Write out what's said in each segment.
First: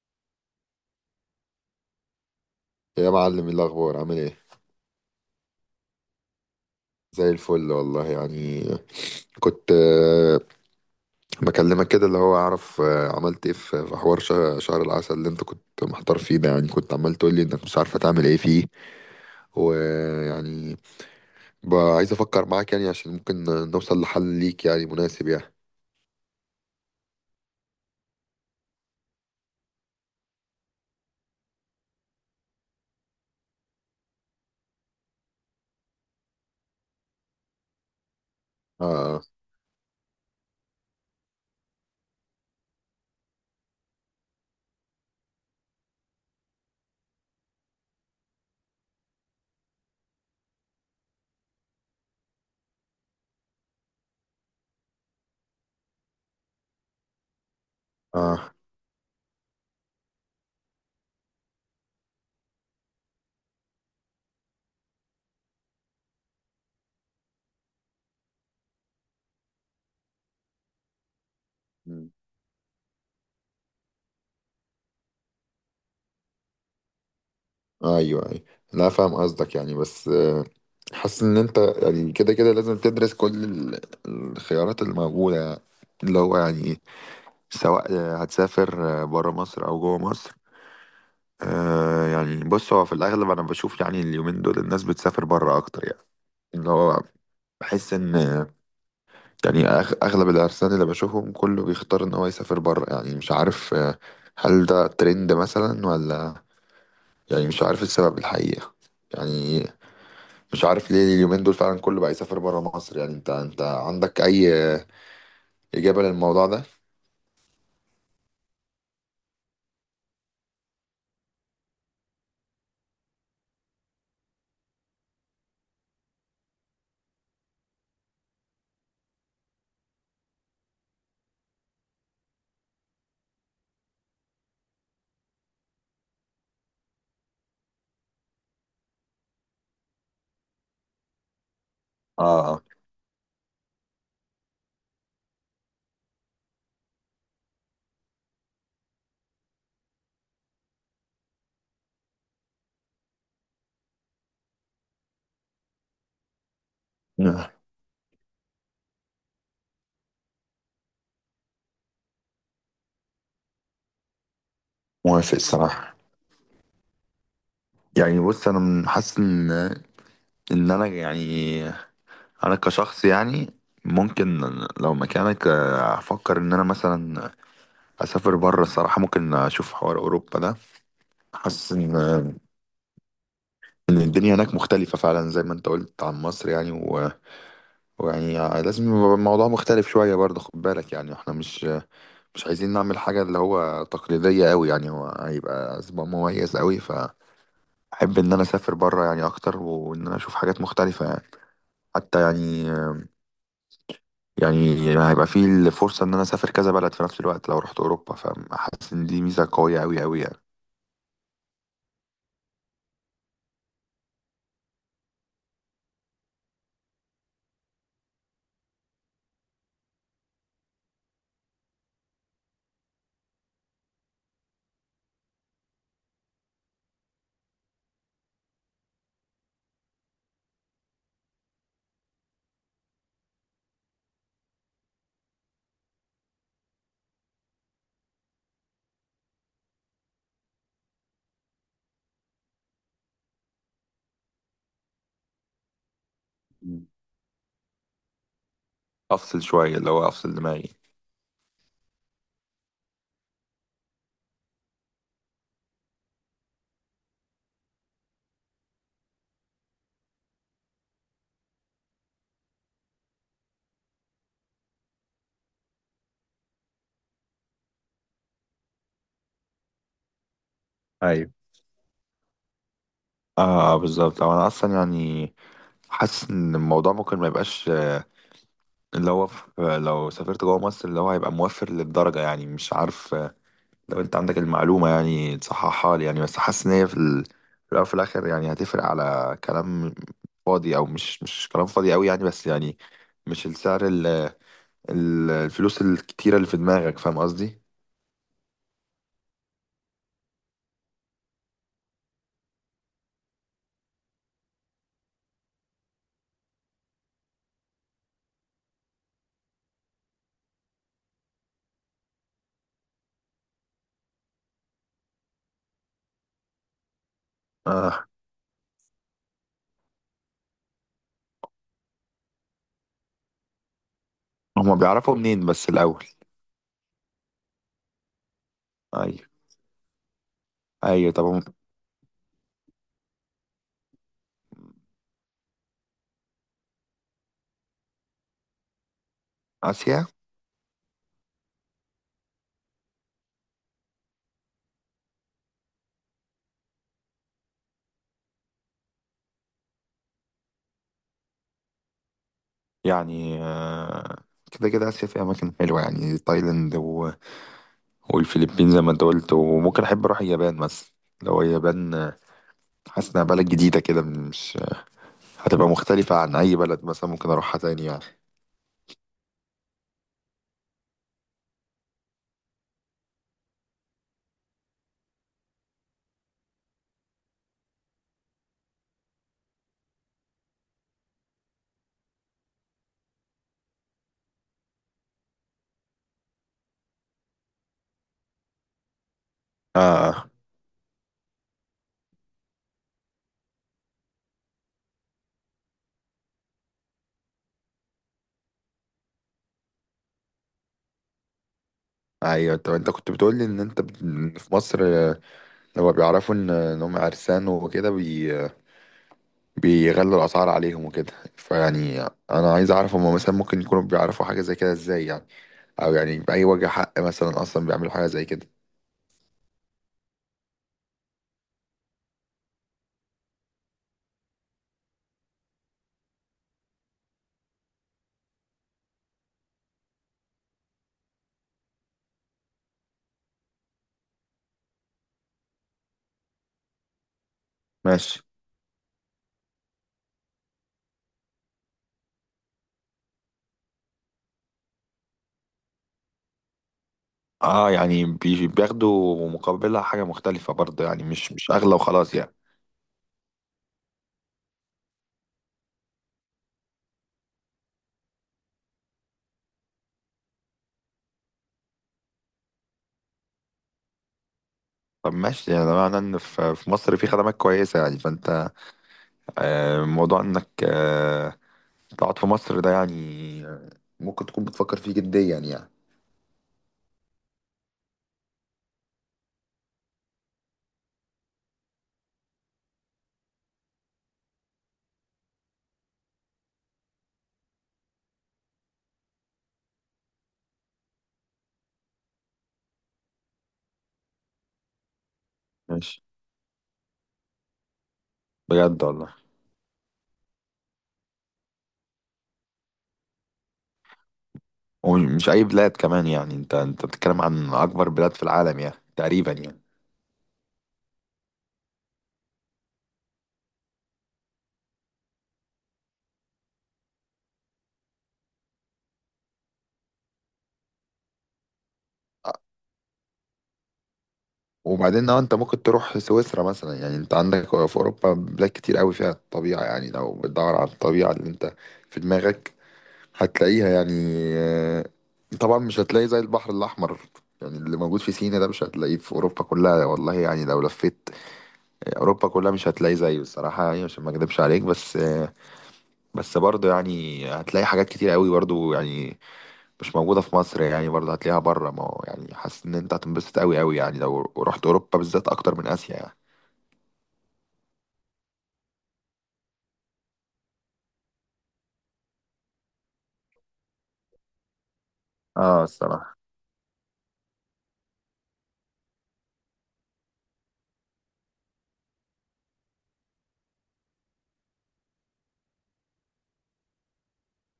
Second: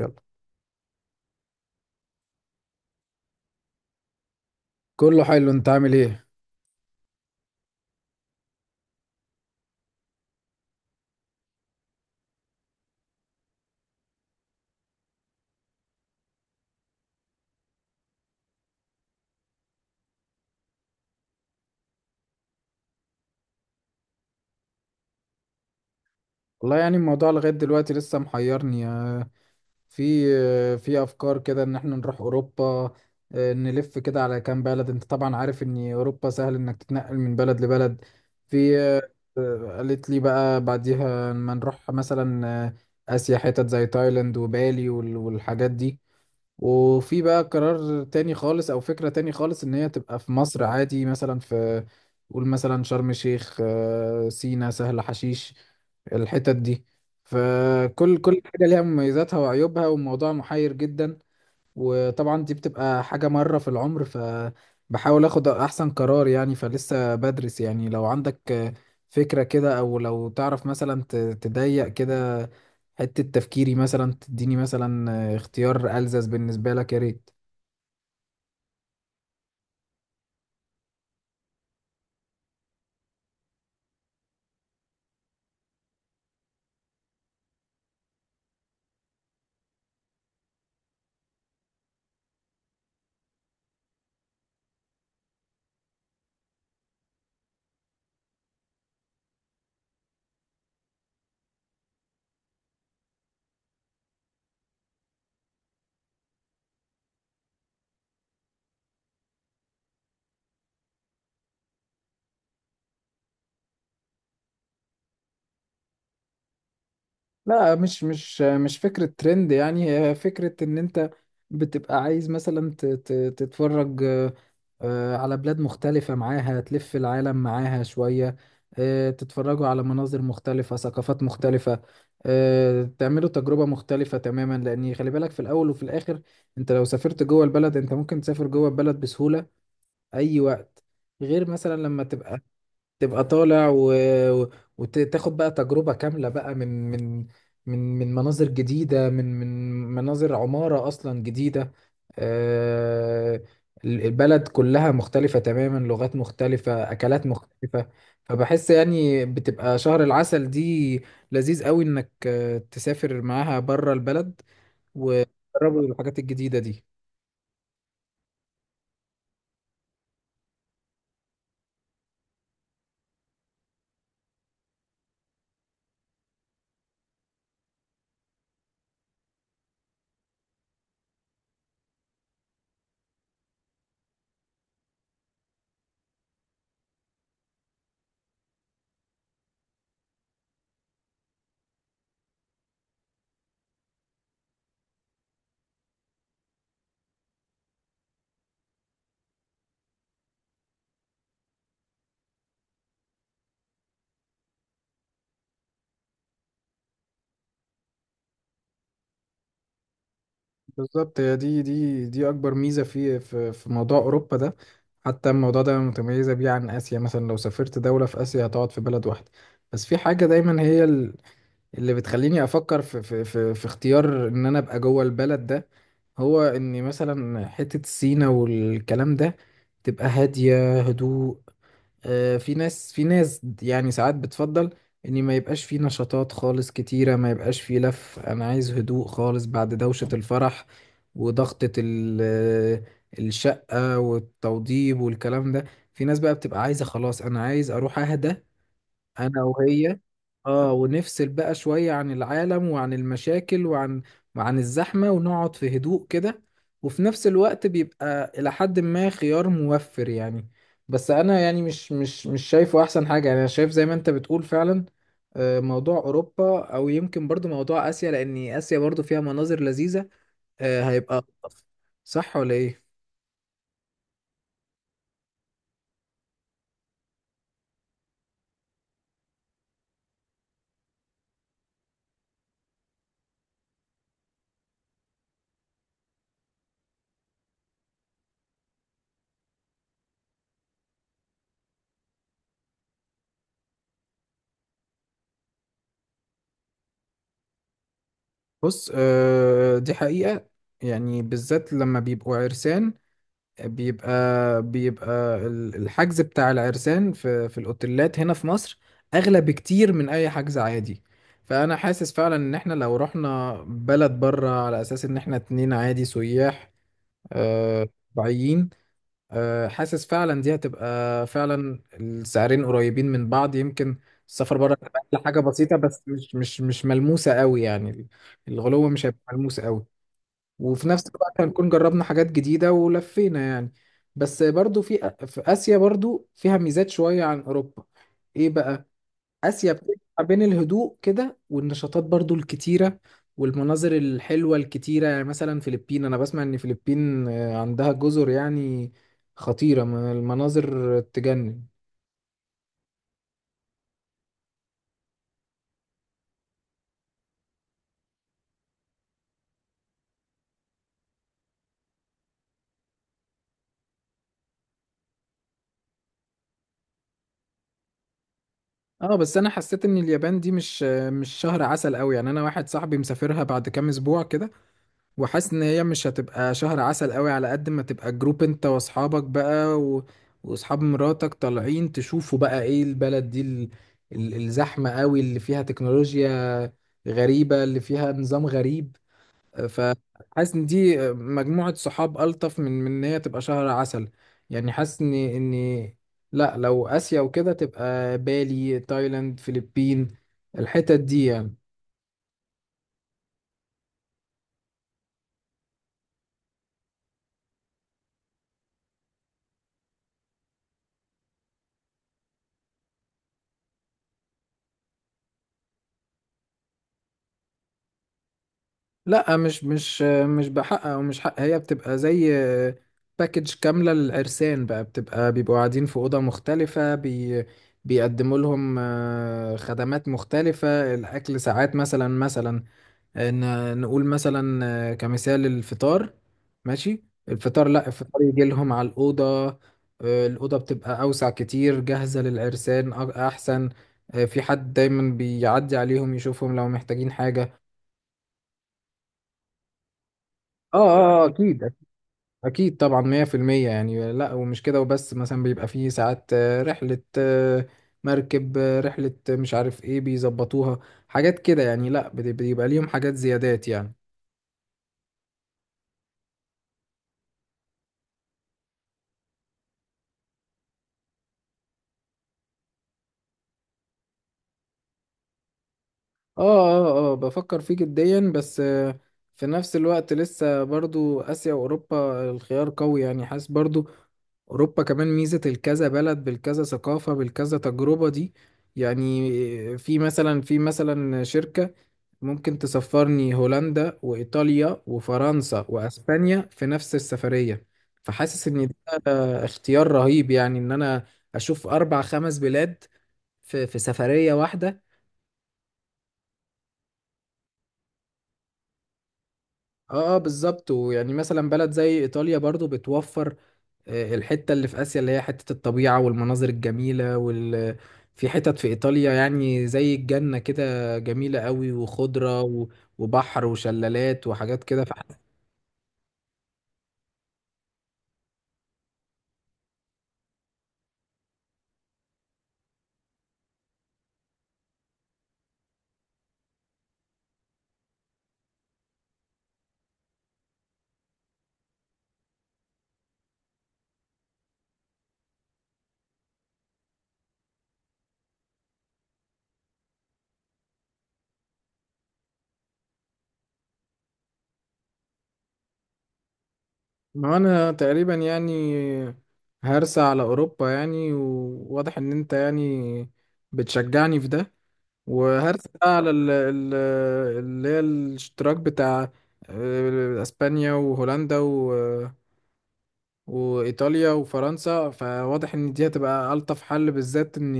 يلا، يا معلم إيه الاخبار عامل ايه؟ كله حلو. انت عامل ايه؟ زي الفل والله يعني. كنت بكلمك كده اللي هو اعرف، عملت ايه في حوار شهر العسل اللي انت كنت محتار فيه ده؟ يعني كنت عمال تقول لي انك مش عارفه تعمل ايه فيه ويعني بقى عايز افكر معاك يعني عشان ممكن نوصل لحل ليك يعني مناسب يعني. والله يعني الموضوع لغاية دلوقتي لسه محيرني يعني. في في افكار كده ان احنا نروح اوروبا، اه، نلف كده على كام بلد. انت طبعا عارف ان اوروبا سهل انك تتنقل من بلد لبلد. في اه. اه، قالت لي بقى بعديها ما نروح مثلا اه، اسيا، حتت زي تايلاند وبالي والحاجات دي. وفي بقى قرار تاني خالص او فكرة تاني خالص ان هي تبقى في مصر عادي، مثلا في قول مثلا شرم الشيخ، سينا، سهل حشيش، الحتت دي. فكل اه حاجة ليها مميزاتها وعيوبها، والموضوع محير جدا. وطبعا دي بتبقى حاجة مرة في العمر، فبحاول اخد احسن قرار يعني. فلسه بدرس يعني. لو عندك فكرة كده او لو تعرف مثلا تضيق مم. كده حتة تفكيري مثلا، تديني مثلا اختيار ألزز بالنسبة لك، يا ريت. ايوه ايوه، لا فاهم قصدك يعني، بس حاسس ان انت يعني كده كده لازم تدرس كل الخيارات الموجوده يعني. اللي هو يعني سواء هتسافر بره مصر او جوه مصر. يعني بص، هو في الاغلب انا بشوف يعني اليومين دول الناس بتسافر بره اكتر يعني. اللي هو بحس ان يعني اغلب العرسان اللي بشوفهم كله بيختار ان هو يسافر بره يعني. مش عارف هل ده ترند مثلا ولا يعني، مش عارف السبب الحقيقة يعني. مش عارف ليه اليومين دول فعلا كله بقى يسافر بره مصر يعني. انت انت عندك اي إجابة للموضوع ده؟ لا، مش فكرة ترند يعني. هي فكرة ان انت بتبقى عايز مثلا تتفرج، على بلاد مختلفة، معاها تلف العالم معاها شوية، تتفرجوا على مناظر مختلفة، ثقافات مختلفة، تعملوا تجربة مختلفة تماما. لأن خلي بالك في الأول وفي الآخر، أنت لو سافرت جوه البلد، أنت ممكن تسافر جوه البلد بسهولة أي وقت. غير مثلا لما تبقى اه. تبقى طالع و- وتاخد بقى تجربة كاملة بقى، من مناظر جديدة، من مناظر عمارة أصلا جديدة. آه، البلد كلها مختلفة تماما، لغات مختلفة، أكلات آه. مختلفة. فبحس يعني بتبقى شهر العسل دي لذيذ قوي إنك تسافر معاها بره البلد موافق وتجربوا الصراحة. الحاجات الجديدة دي. يعني بص انا حاسس ان انا يعني، انا كشخص يعني ممكن لو مكانك افكر ان انا مثلا اسافر بره الصراحه. ممكن اشوف حوار اوروبا ده، حاسس ان الدنيا هناك مختلفه فعلا زي ما انت قلت عن مصر يعني، و... ويعني لازم يبقى الموضوع مختلف شويه برضه. خد بالك يعني احنا مش عايزين نعمل حاجه اللي هو تقليديه قوي يعني. هو هيبقى اسبوع مميز قوي، فاحب ان انا اسافر بره يعني اكتر، وان انا اشوف حاجات مختلفه يعني. حتى يعني، يعني هيبقى فيه الفرصة إن أنا أسافر كذا بلد في نفس الوقت لو رحت أوروبا، فحاسس إن دي ميزة قوية أوي أوي يعني. بالظبط، هي دي اكبر ميزه في موضوع اوروبا ده. حتى الموضوع ده متميزه بيه عن اسيا، مثلا لو سافرت دوله في اسيا هتقعد في بلد واحده. بس في حاجه دايما هي اللي بتخليني افكر في اختيار ان انا ابقى جوه البلد ده، هو ان مثلا حته سينا والكلام ده تبقى هاديه، هدوء. في ناس، في ناس، يعني ساعات بتفضل ان ما يبقاش في نشاطات خالص كتيرة، ما يبقاش في لف. انا عايز هدوء خالص بعد دوشة الفرح وضغطة الشقة والتوضيب والكلام ده. في ناس بقى بتبقى عايزة مم. خلاص، انا عايز اروح اهدى انا أفصل شوية، اللي وهي، هو أفصل اه، دماغي. ونفصل بقى شوية عن العالم وعن المشاكل وعن الزحمة، ونقعد في هدوء كده. وفي نفس الوقت بيبقى إلى حد ما خيار موفر يعني. بس أنا يعني مش شايفه أحسن حاجة يعني. أنا شايف زي ما أنت بتقول فعلا، موضوع أوروبا، أو يمكن برضو موضوع آسيا، لأن آسيا برضو فيها مناظر لذيذة، هيبقى ايوه. ألطف. صح ولا إيه؟ اه، بالظبط. أو أنا أصلا يعني حاسس إن الموضوع ممكن ما يبقاش اللي هو في، لو سافرت جوه مصر اللي هو هيبقى موفر للدرجة يعني. مش عارف لو أنت عندك المعلومة يعني تصححها لي يعني، بس حاسس إن هي في في الأول وفي الآخر يعني هتفرق على كلام فاضي أو مش كلام فاضي أوي يعني. بس يعني مش السعر، الفلوس الكتيرة اللي في دماغك، فاهم قصدي؟ بص، دي حقيقة، يعني بالذات لما بيبقوا عرسان بيبقى بيبقى الحجز بتاع العرسان في الاوتيلات هنا في مصر اغلى بكتير من اي حجز عادي. فانا حاسس فعلا ان احنا لو رحنا بلد بره على اساس ان احنا اتنين عادي سياح، آه، آه. طبيعيين، حاسس فعلا دي هتبقى فعلا السعرين قريبين من بعض. يمكن السفر بره هما بيعرفوا هتبقى حاجة منين بس بسيطة، بس الأول؟ مش ملموسة قوي يعني. الغلو مش هيبقى أيوة. ملموس قوي، وفي نفس أيوة طب الوقت هنكون جربنا حاجات جديدة ولفينا يعني. بس برضو في في آسيا برضو فيها ميزات شوية عن أوروبا. إيه بقى؟ آسيا بتجمع آسيا بين الهدوء كده والنشاطات برضو الكتيرة والمناظر الحلوة الكتيرة يعني. مثلا فلبين، أنا بسمع إن فلبين عندها جزر يعني خطيرة، من المناظر تجنن. يعني كده كده آسيا فيها أماكن حلوة يعني، تايلاند و... والفلبين زي ما أنت قلت، وممكن أحب أروح اليابان مثلا. لو اليابان حاسس إنها بلد جديدة كده، مش هتبقى مختلفة عن أي بلد مثلا ممكن أروحها تاني يعني. اه بس انا حسيت ان اليابان دي مش مش شهر عسل قوي يعني. انا واحد صاحبي مسافرها بعد كام اسبوع كده، وحاسس ان هي مش هتبقى شهر عسل قوي، على قد ما تبقى جروب انت واصحابك بقى واصحاب مراتك طالعين تشوفوا بقى ايه البلد دي، الزحمة قوي اللي فيها، تكنولوجيا غريبة اللي فيها، نظام غريب. آه. آه. فحاسس ان دي مجموعة صحاب ألطف من ان هي تبقى شهر عسل يعني. حاسس ان لا، لو آسيا وكده، تبقى بالي، تايلاند، فلبين، الحتت دي يعني. أيوة طب أنت كنت بتقولي إن أنت في مصر، لما بيعرفوا إن هم عرسان وكده بيغلوا الأسعار عليهم وكده، فيعني أنا عايز أعرف هما مثلا ممكن يكونوا بيعرفوا حاجة زي كده إزاي يعني؟ أو يعني بأي وجه حق مثلا أصلا بيعملوا حاجة زي كده؟ لا، مش بحق او مش حق. هي بتبقى زي باكج كامله للعرسان بقى، بتبقى بيبقوا قاعدين في اوضه مختلفه، بيقدموا لهم، خدمات مختلفه. الاكل ساعات مثلا نقول مثلا، كمثال الفطار، ماشي، الفطار، لا، ماشي. الفطار يجي لهم على الاوضه. الاوضه بتبقى اوسع كتير، جاهزه للعرسان، احسن. في حد دايما بيعدي عليهم يشوفهم لو محتاجين حاجه. اه، يعني بياخدوا مقابلها حاجة مختلفة برضه يعني، مش اكيد، أغلى وخلاص يعني. أكيد طبعا، 100% يعني. لأ، ومش كده وبس، مثلا بيبقى فيه ساعات رحلة مركب، رحلة، مش عارف إيه بيظبطوها، حاجات كده يعني. لأ، بيبقى ليهم حاجات زيادات يعني. طب ماشي، يعني ده معناه إن في مصر في خدمات كويسة يعني. فأنت موضوع إنك تقعد في مصر ده يعني آه، ممكن تكون بتفكر فيه جديا يعني. آه بفكر فيه جديا، بس في نفس الوقت لسه برضو آسيا وأوروبا الخيار قوي يعني. حاسس برضو أوروبا كمان ميزة الكذا بلد بالكذا ثقافة بالكذا تجربة دي يعني. في مثلا، في مثلا شركة ممكن تسفرني هولندا وإيطاليا وفرنسا ماشي. وأسبانيا في نفس السفرية. فحاسس إن بجد والله. ده اختيار رهيب يعني، إن أنا أشوف أربع خمس بلاد في سفرية واحدة. ومش اي بلاد كمان يعني، انت انت بتتكلم عن اكبر بلاد في العالم يعني تقريبا يعني. بالظبط. ويعني مثلا بلد زي إيطاليا برضو بتوفر الحتة اللي في آسيا، اللي هي حتة الطبيعة والمناظر الجميلة، وال، في حتت في إيطاليا يعني زي الجنة كده، جميلة قوي، وخضرة وبحر وشلالات وحاجات كده. وبعدين لو انت ممكن تروح سويسرا مثلا، يعني انت عندك في اوروبا بلاد كتير قوي فيها الطبيعه يعني. لو بتدور على الطبيعه اللي انت في دماغك هتلاقيها يعني. آه، طبعا مش هتلاقي زي البحر الاحمر يعني، اللي موجود في سينا ده مش هتلاقيه في اوروبا كلها والله يعني. لو لفيت اوروبا كلها مش هتلاقي زيه الصراحه يعني، عشان ما اكدبش عليك. بس بس برضه يعني هتلاقي حاجات كتير قوي برضه يعني مش موجودة في مصر يعني، برضه هتلاقيها بره. ما هو يعني حاسس ان انت هتنبسط قوي قوي يعني لو رحت اوروبا بالذات اكتر من اسيا يعني. ما انا تقريبا يعني هرسى على اوروبا يعني. وواضح ان انت يعني بتشجعني في ده. اه وهرسى بقى على الصراحة. اللي هي الاشتراك بتاع اسبانيا وهولندا وايطاليا وفرنسا. فواضح ان دي هتبقى الطف حل، بالذات ان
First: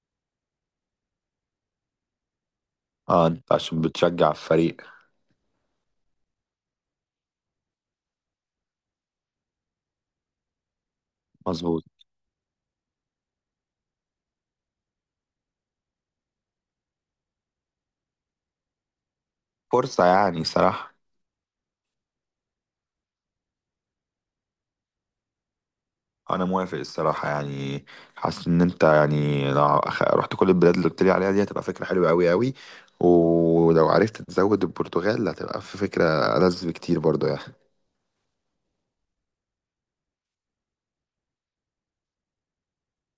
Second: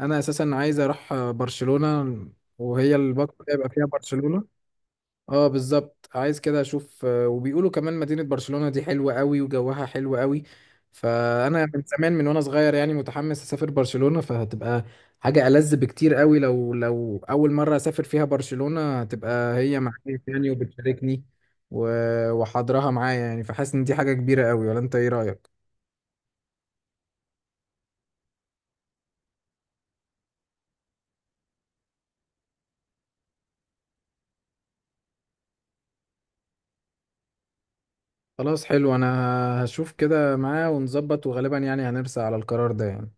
انا اساسا عايز اروح برشلونة، وهي اه البطولة انت هيبقى عشان فيها بتشجع برشلونة. الفريق. اه بالظبط، عايز كده اشوف، وبيقولوا كمان مدينة برشلونة دي حلوة قوي، وجوها حلو قوي. فانا من مظبوط. زمان، من وانا صغير يعني، متحمس اسافر برشلونة. فهتبقى حاجة ألذ بكتير قوي. لو لو اول مرة اسافر فيها برشلونة هتبقى هي فرصة معايا يعني يعني، صراحة. وبتشاركني وحاضرها معايا يعني. فحاسس ان دي حاجة كبيرة قوي. ولا انت ايه رأيك؟ انا موافق الصراحة يعني. حاسس ان انت يعني لو رحت كل البلاد اللي قلت لي عليها دي هتبقى فكرة حلوة قوي قوي، ولو عرفت تزود البرتغال هتبقى في فكرة ألذ بكتير برضه يعني. خلاص، حلو. انا هشوف كده معاه ونظبط، وغالبا يعني هنرسى على القرار ده يعني.